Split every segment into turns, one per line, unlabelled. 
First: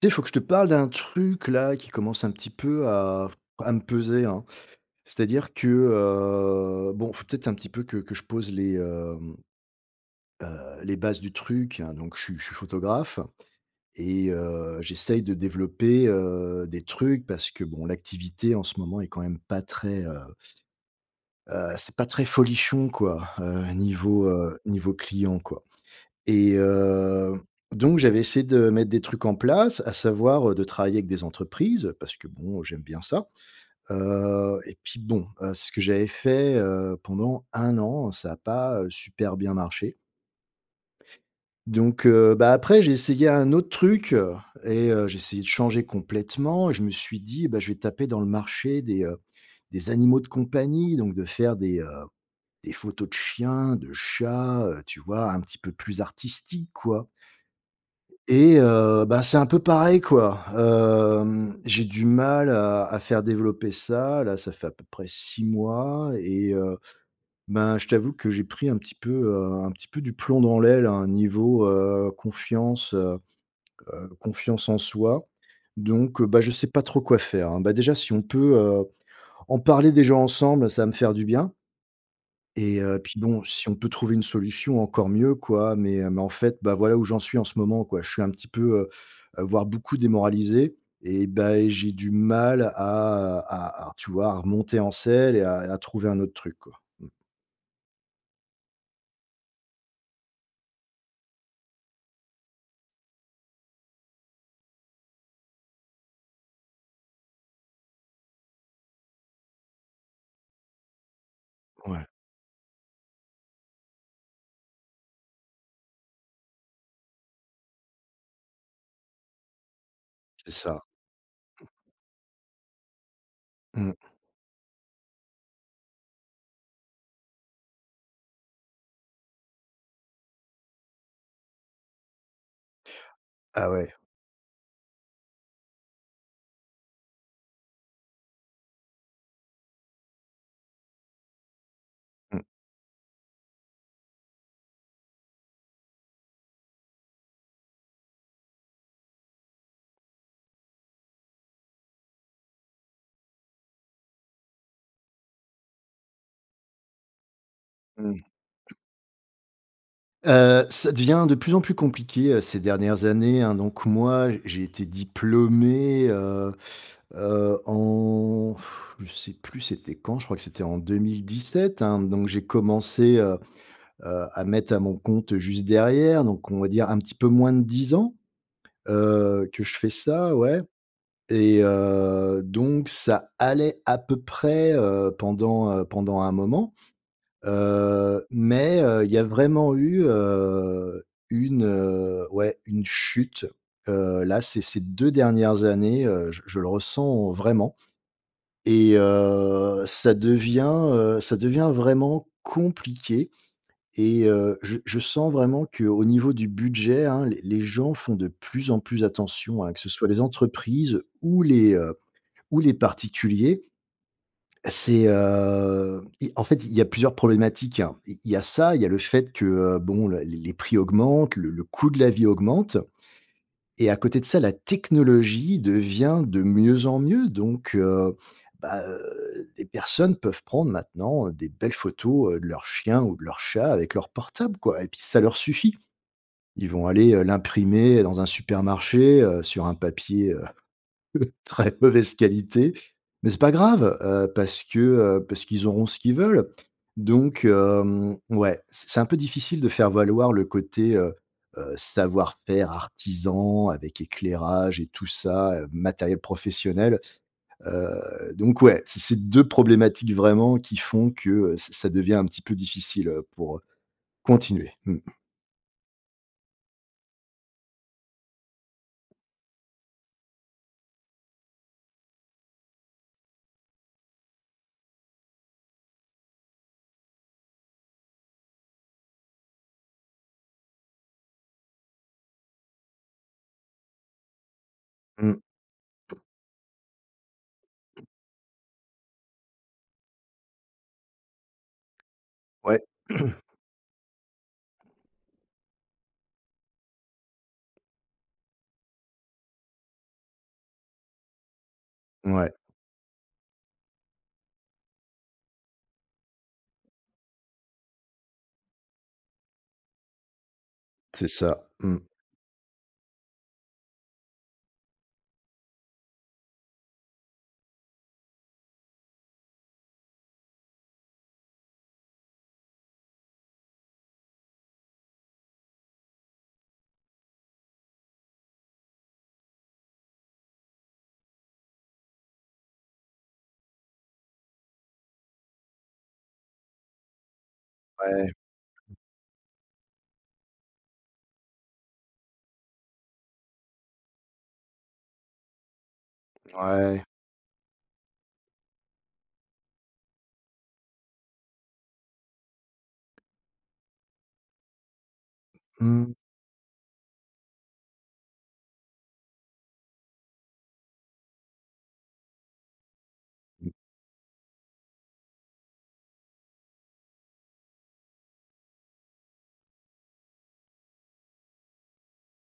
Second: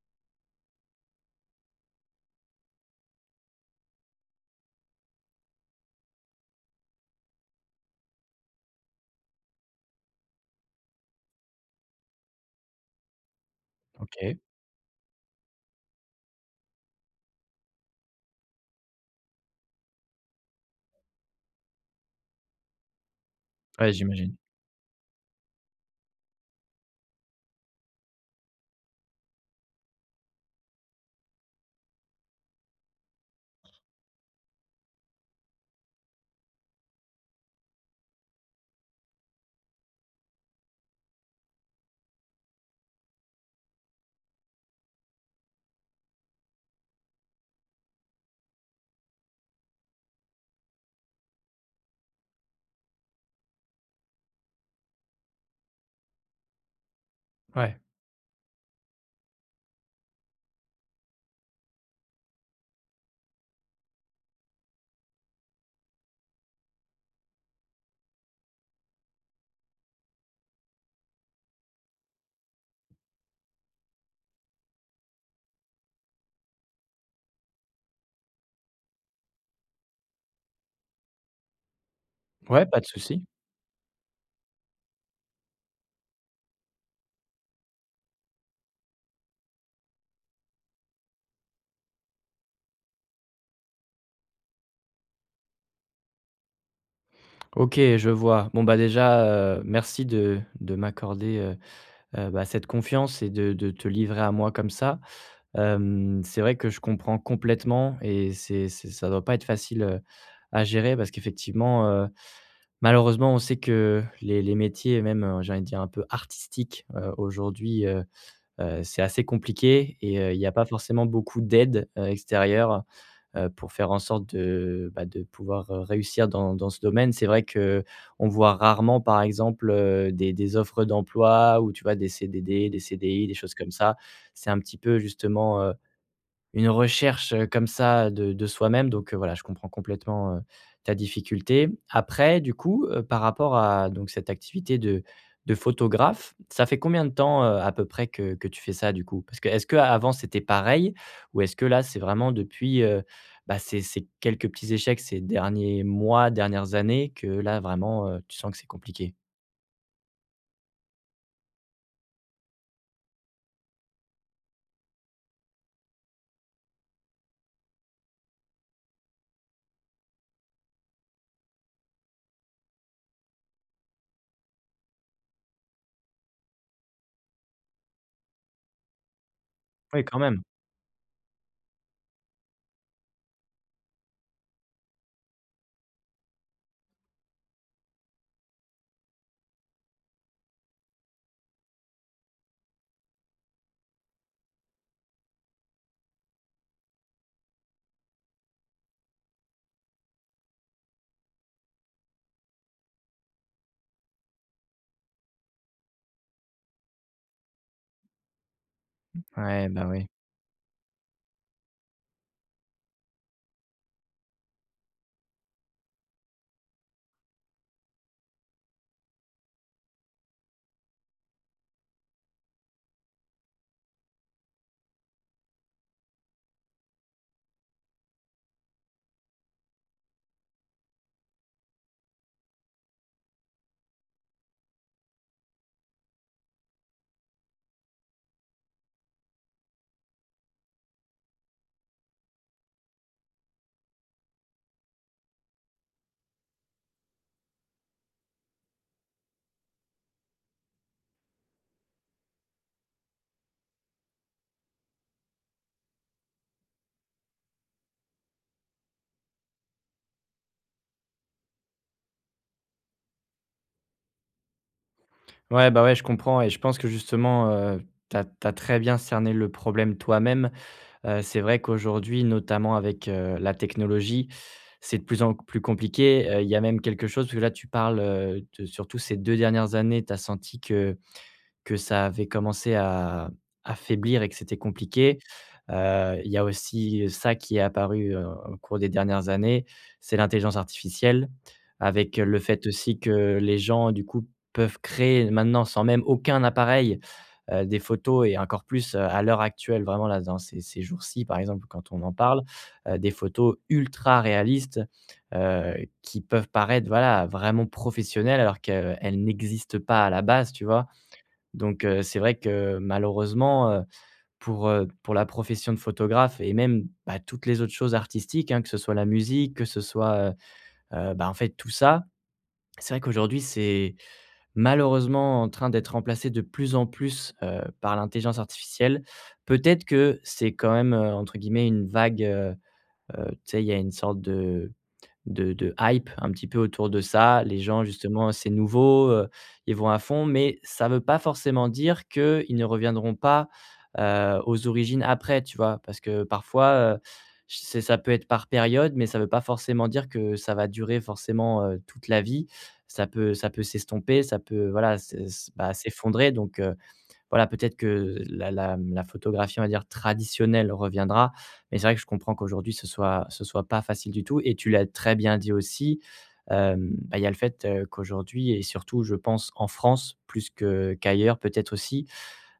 Tu sais, il faut que je te parle d'un truc là qui commence un petit peu à me peser, hein. C'est-à-dire que, bon, faut peut-être un petit peu que je pose les bases du truc, hein. Donc je suis photographe et
OK.
j'essaye de développer, des trucs parce que bon, l'activité en ce moment est quand même pas très, c'est pas très folichon quoi,
Ouais,
niveau,
j'imagine.
heu, niveau client quoi. Et donc j'avais essayé de mettre des trucs en place, à savoir, de travailler avec des entreprises parce que bon, j'aime bien ça. Et puis bon, c'est ce que j'avais fait, pendant un an, ça n'a pas, super bien marché. Donc bah, après j'ai essayé un autre truc, et j'ai essayé de changer complètement et je me suis dit : « Bah, je vais taper dans le marché des animaux de compagnie », donc de faire des photos de chiens, de chats, tu vois? Un petit peu plus artistique, quoi.
Ouais.
Et bah, c'est un peu pareil, quoi. J'ai du mal à faire développer ça. Là, ça fait à peu près 6 mois et ben, je t'avoue que j'ai pris un petit peu du plomb dans l'aile à un niveau, confiance en soi. Donc, bah, je sais pas trop quoi faire, hein. Bah, déjà, si on peut, en parler déjà ensemble, ça va me faire du bien.
Ouais, pas
Et
de
puis
souci.
bon, si on peut trouver une solution, encore mieux, quoi. Mais en fait, bah, voilà où j'en suis en ce moment, quoi. Je suis un petit peu, voire beaucoup démoralisé et bah j'ai du mal à tu vois, à remonter en selle et à trouver un autre truc, quoi. Mmh,
OK, je vois. Bon, bah, déjà, merci de m'accorder, bah, cette confiance et de te livrer à moi comme ça. Hem, c'est vrai que je comprends complètement et c'est ça doit pas être facile, à gérer parce qu'effectivement,
ouais,
malheureusement, on sait que les métiers, même, j'ai envie de dire un peu artistiques, aujourd'hui, c'est assez compliqué et il n'y a
c'est
pas
ça.
forcément beaucoup d'aide, extérieure, pour faire
Mmh.
en sorte de, bah, de pouvoir, réussir dans ce domaine. C'est vrai que on voit rarement, par exemple, des offres d'emploi ou tu vois, des CDD, des CDI, des choses comme
Ah ouais.
ça. C'est un petit peu justement, une recherche, comme ça de soi-même donc voilà, je comprends complètement, ta difficulté. Après du coup, par rapport à donc cette activité de photographe, ça fait combien de temps, à peu près que tu fais ça du coup? Parce que est-ce que avant c'était pareil? Ou est-ce que là c'est vraiment depuis, bah, ces quelques petits échecs ces derniers mois, dernières années que là vraiment,
Mmh mh.
tu sens que c'est compliqué?
Ça devient de plus en plus compliqué, ces dernières années, hein. Donc moi, j'ai été diplômé, en je sais plus c'était quand, je crois que c'était en 2017, hein, donc j'ai commencé, à mettre à mon compte juste derrière, donc on va dire un petit peu moins de 10 ans, que je fais
Oui quand
ça,
même.
ouais et donc ça allait à peu près, pendant un moment, mais il y a vraiment eu, une, ouais, une chute, là ces 2 dernières années, je le ressens vraiment. Et ça devient vraiment compliqué et je sens vraiment qu'au niveau du budget, hein, les gens font de plus en plus attention,
Ouais,
hein, que
bah,
ce soit
oui.
les entreprises ou ou les particuliers. C'est, i en fait, il y a plusieurs problématiques, hein. Il y a ça, il y a le fait que, bon, le les prix augmentent, le coût de la vie augmente et à côté de ça, la technologie devient de mieux en mieux, donc bah, les personnes peuvent prendre maintenant, des belles photos, de leur chien ou de leur chat avec leur portable, quoi et puis ça leur suffit. Ils vont aller, l'imprimer dans un supermarché, sur un papier, très mauvaise qualité, mais c'est pas grave, parce qu'ils auront ce qu'ils veulent. Donc ouais, c'est un peu difficile de faire valoir le côté, savoir-faire artisan avec éclairage et tout ça, matériel professionnel. Donc ouais, c'est deux problématiques vraiment qui font que, ç ça devient un petit peu difficile, continuer. Mmh.
Ouais, bah, ouais, je comprends et je pense que justement, tu as très bien cerné le problème toi-même. C'est vrai qu'aujourd'hui, notamment avec, la technologie, c'est de plus en plus compliqué. Il y a même quelque chose parce que là, tu parles, de surtout ces 2 dernières années, tu as senti que ça avait commencé à affaiblir et que c'était compliqué.
Mmh.
Il y a aussi ça qui est apparu, au cours des dernières années, c'est l'intelligence artificielle, avec le fait
Ouais,
aussi que les gens, du coup, peuvent créer maintenant sans même aucun appareil, des photos et encore plus, à l'heure actuelle, vraiment là, dans ces jours-ci, par exemple, quand on en parle,
ouais,
des photos ultra réalistes, heu, qui peuvent paraître, voilà, vraiment professionnelles alors qu'elles n'existent pas à la base, tu vois?
c'est ça.
Donc
Mmh.
c'est vrai que malheureusement, pour la profession de photographe et même, bah, toutes les autres choses artistiques, hein, que ce soit la musique, que ce soit, bah, en fait tout ça, c'est vrai qu'aujourd'hui c'est malheureusement en train d'être remplacé de plus en plus, par l'intelligence artificielle. Peut-être que c'est quand même, entre guillemets «une vague», tu sais, il y a une sorte de de hype un petit peu autour de ça. Les gens justement,
Ouais,
c'est nouveau, ils vont à fond, mais ça ne veut pas forcément dire qu'ils ne reviendront pas, aux origines après, tu vois? Parce que parfois,
ouais.
c'est ça peut être par période, mais ça ne veut pas forcément dire que ça va durer forcément, toute la vie. Ça peut s'estomper, ça peut voilà, s'es bah,
Mmh.
s'effondrer donc voilà, peut-être que la la photographie, on va dire traditionnelle reviendra, mais c'est vrai que je comprends qu'aujourd'hui ce soit
Mmh.
pas facile du tout et tu l'as très bien dit aussi, hem, bah, il y a le fait, qu'aujourd'hui et surtout je pense en France plus que qu'ailleurs peut-être aussi,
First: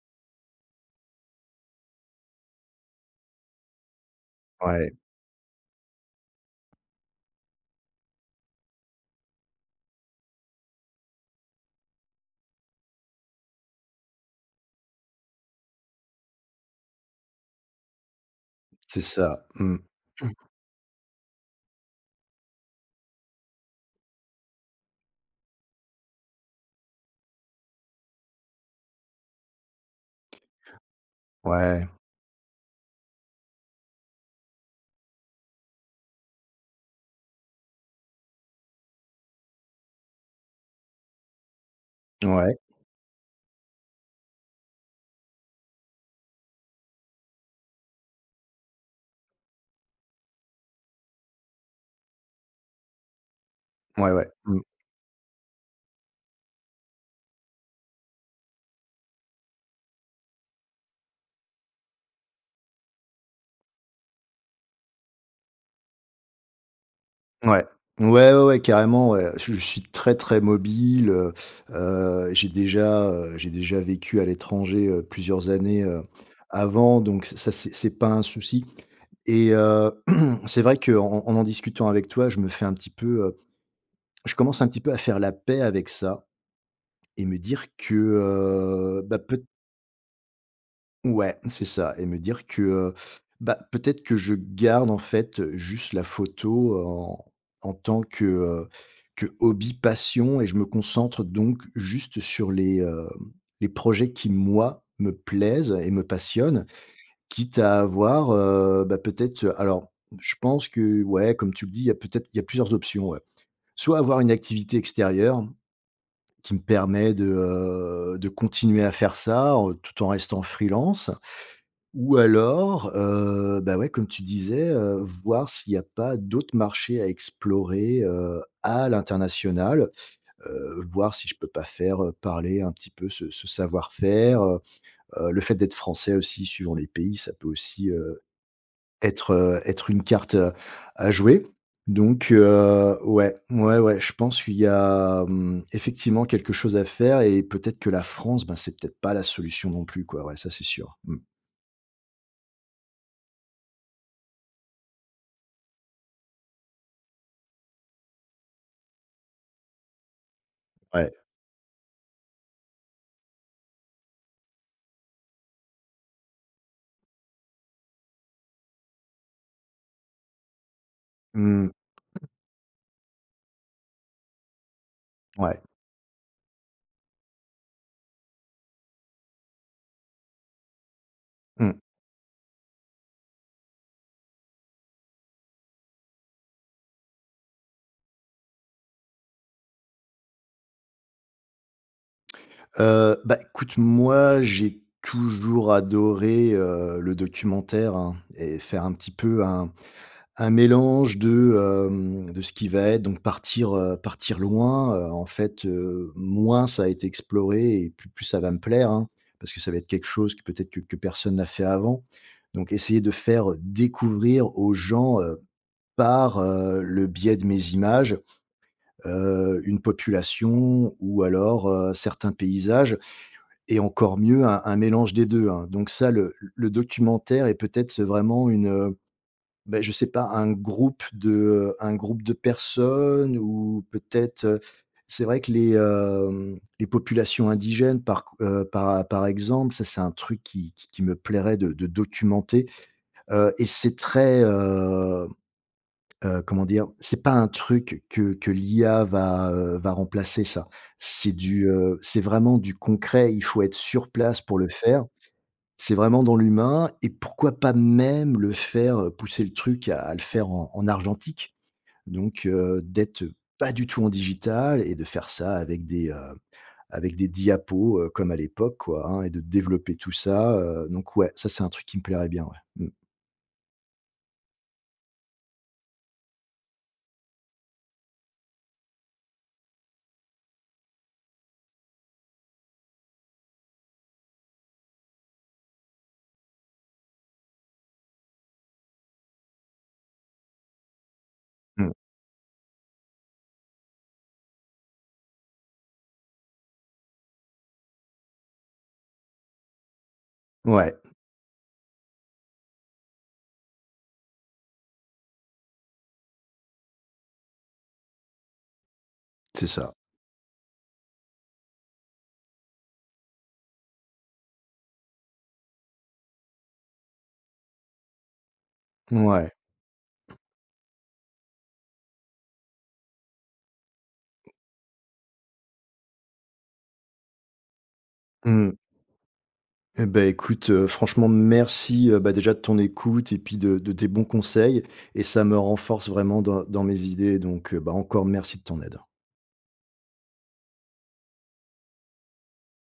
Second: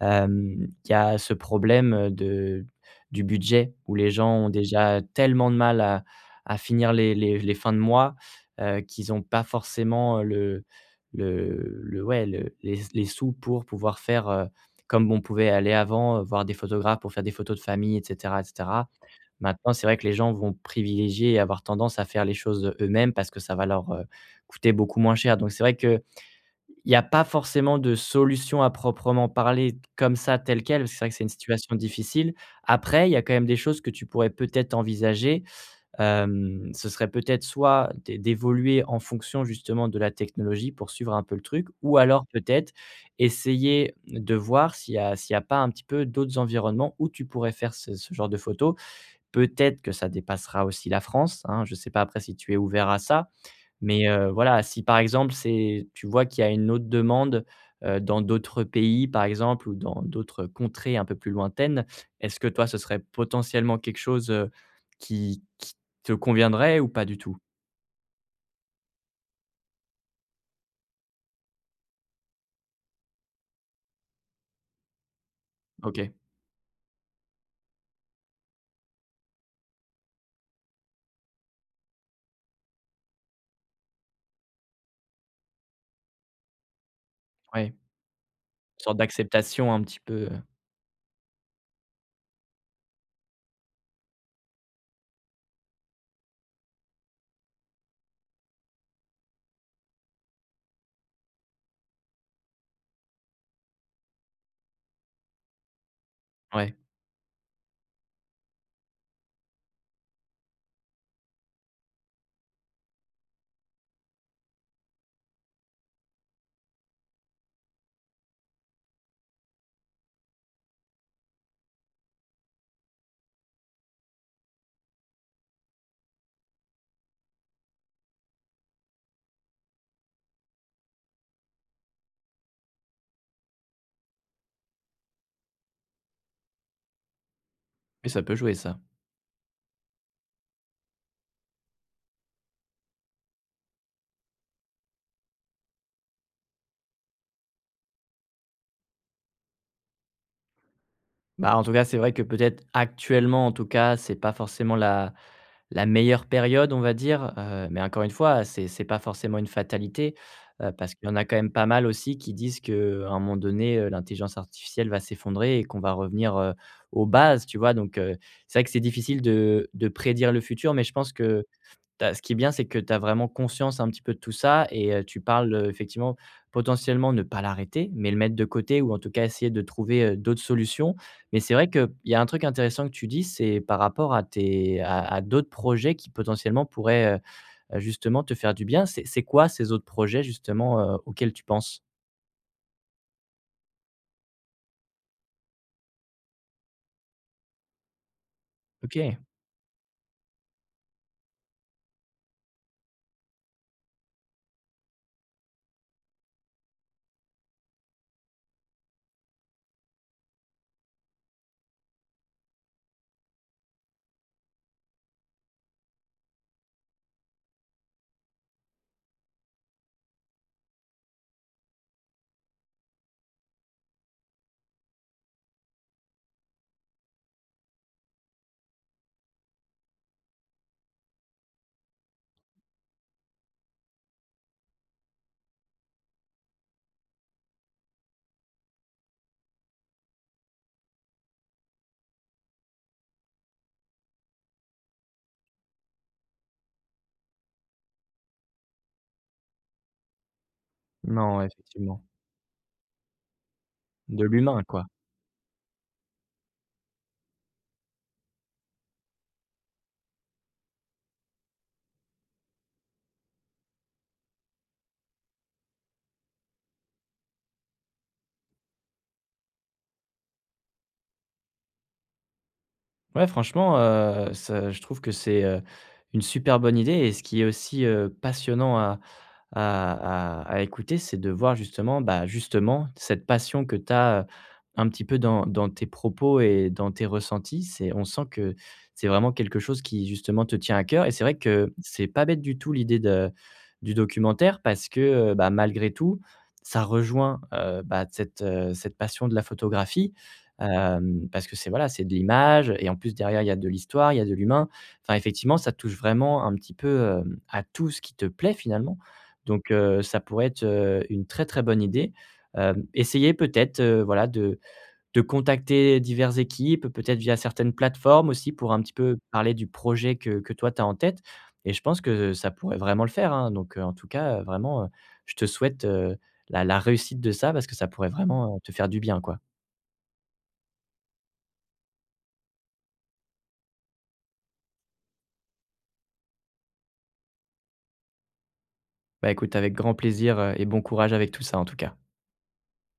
Hem, il y a ce problème, de du budget où les gens ont
Ouais,
déjà tellement de mal à finir les les fins de mois, qu'ils n'ont pas forcément, le ouais, le les sous pour pouvoir faire, comme on pouvait aller avant, voir des photographes pour faire des photos de famille et cetera et cetera.
c'est ça.
Maintenant,
Mmh.
c'est vrai que les gens vont privilégier et avoir tendance à faire les choses, eux-mêmes parce que ça va leur, coûter beaucoup moins cher. Donc c'est vrai que il n'y a pas forcément de solution à proprement parler comme ça, telle quelle, parce que c'est vrai que c'est une situation
Ouais,
difficile. Après, il y a quand même des choses que tu pourrais peut-être envisager. Hem, ce serait peut-être soit d'évoluer en fonction justement de la technologie pour suivre un peu le truc ou alors
ouais,
peut-être essayer de voir s'il y a pas un petit peu d'autres environnements où tu pourrais faire ce genre de photos. Peut-être que ça dépassera aussi la France, hein, je ne sais pas après si tu es ouvert à ça, mais
ouais, ouais, mmh,
voilà, si par exemple, c'est tu vois qu'il y a une autre demande, dans d'autres pays, par exemple, ou dans d'autres contrées un peu plus lointaines, est-ce que toi, ce serait potentiellement quelque chose, qui te conviendrait ou pas du tout?
ouais. Ouais, ouais, ouais, carrément, ouais. Je suis très, très mobile, j'ai déjà vécu à l'étranger, plusieurs années,
OK,
avant, donc ça, c'est pas un souci et c'est vrai qu'en en en en discutant avec toi, je commence un petit peu à faire la paix avec ça et me dire
ouais,
que,
une sorte
bah peut
d'acceptation un petit peu,
Ouais, c'est ça. Et me dire que, bah, peut-être que je garde en fait, juste la photo en tant que hobby passion et je me concentre donc juste sur les projets qui moi me plaisent et me passionnent.
ouais,
Quitte à avoir, bah, peut-être, alors je pense que ouais, comme tu le dis, il y a peut-être il y a plusieurs options, ouais. Soit avoir une activité extérieure qui me permet de continuer à faire ça, en tout en restant freelance. Ou alors, bah, ouais, comme tu disais, voir s'il n'y a pas d'autres marchés à explorer, à l'international. Voir si je peux pas faire, parler un petit peu ce savoir-faire, le fait d'être français aussi suivant les pays, ça peut aussi,
oui, ça peut jouer ça.
être une carte, à jouer. Donc, ouais, ouais, ouais, je pense qu'il y a, effectivement quelque chose à faire et peut-être que la France, ben, c'est peut-être pas la solution non plus quoi, ouais, ça c'est sûr. Mmh,
Bah, en tout cas, c'est vrai que peut-être actuellement, en tout cas, c'est pas forcément la la meilleure période, on va dire, mais encore une fois, c'est pas forcément une fatalité, parce qu'il
ouais,
y en a quand même pas mal aussi qui disent qu'à un moment donné, l'intelligence artificielle va s'effondrer et qu'on va revenir, aux bases, tu vois? Donc c'est vrai que c'est difficile de prédire le futur, mais je pense que
mmh,
tu ce qui est bien, c'est que tu as vraiment conscience un petit peu de tout ça et tu parles,
ouais.
effectivement, potentiellement ne pas l'arrêter, mais le mettre de côté ou en tout cas essayer de trouver, d'autres solutions. Mais c'est vrai
Mmh.
qu'il y a un truc intéressant que tu dis, c'est par rapport à tes à d'autres projets qui potentiellement pourraient, justement te faire du bien. C'est quoi ces autres projets justement, auxquels tu penses?
Bah, écoute, moi, j'ai toujours adoré, le documentaire, hein et faire un petit
OK.
peu un mélange de ce qui va être donc partir loin, en fait, moins ça a été exploré et plus ça va me plaire, hein, parce que ça va être quelque chose que peut-être que personne n'a fait avant. Donc essayer de faire, découvrir aux gens, par, le biais de mes images, une population ou alors, certains paysages. Et encore mieux, un mélange des deux, hein. Donc ça, le documentaire est peut-être vraiment une, bah, je sais pas, un groupe de personnes ou peut-être, c'est vrai que les populations indigènes par exemple, ça, c'est un truc qui me plairait de documenter, et c'est très, comment dire? C'est pas un truc que l'IA va, remplacer ça. C'est
Non,
du, heu,
effectivement,
c'est vraiment du concret, il faut être sur
de
place pour
l'humain,
le
quoi.
faire. C'est vraiment dans l'humain et pourquoi pas même le faire, pousser le truc à le faire en argentique? D'être pas du tout en digital et de faire ça avec des diapos, comme à l'époque quoi, hein et de développer tout ça, donc ouais, ça c'est un truc qui me plairait bien, ouais. Mmh.
Ouais, franchement, ça je trouve que c'est, une super bonne idée et ce qui est aussi, passionnant à écouter, c'est de voir justement, bah, justement, cette passion que tu as, un petit peu dans tes propos et dans tes ressentis. C'est on sent que c'est vraiment quelque chose qui justement te tient à cœur et c'est vrai que
Mmh.
c'est pas bête du tout l'idée de du documentaire parce que, bah, malgré tout, ça rejoint, bah, cette, cette passion de la photographie.
Ouais,
Hem, parce que c'est voilà, c'est de l'image et en plus derrière, il y a de l'histoire, il y a de l'humain. Enfin effectivement, ça touche vraiment un petit peu, hem, à tout ce qui te plaît finalement.
c'est
Donc
ça.
ça pourrait être, une très, très bonne idée. Hem, essayer peut-être, voilà de contacter diverses équipes, peut-être via certaines plateformes aussi pour un petit peu
Ouais.
parler du projet que toi tu as en tête et je pense que ça pourrait vraiment le faire, hein. Donc en tout cas, vraiment, je te souhaite, la la réussite de ça parce que ça pourrait vraiment, te
Mmh.
faire du bien, quoi.
Et bah, écoute, franchement merci, bah, déjà de ton écoute et puis de tes bons conseils et ça me renforce vraiment dans mes idées donc bah, encore merci de ton aide.
Bah, écoute, avec grand plaisir, et bon courage avec tout ça, en tout cas.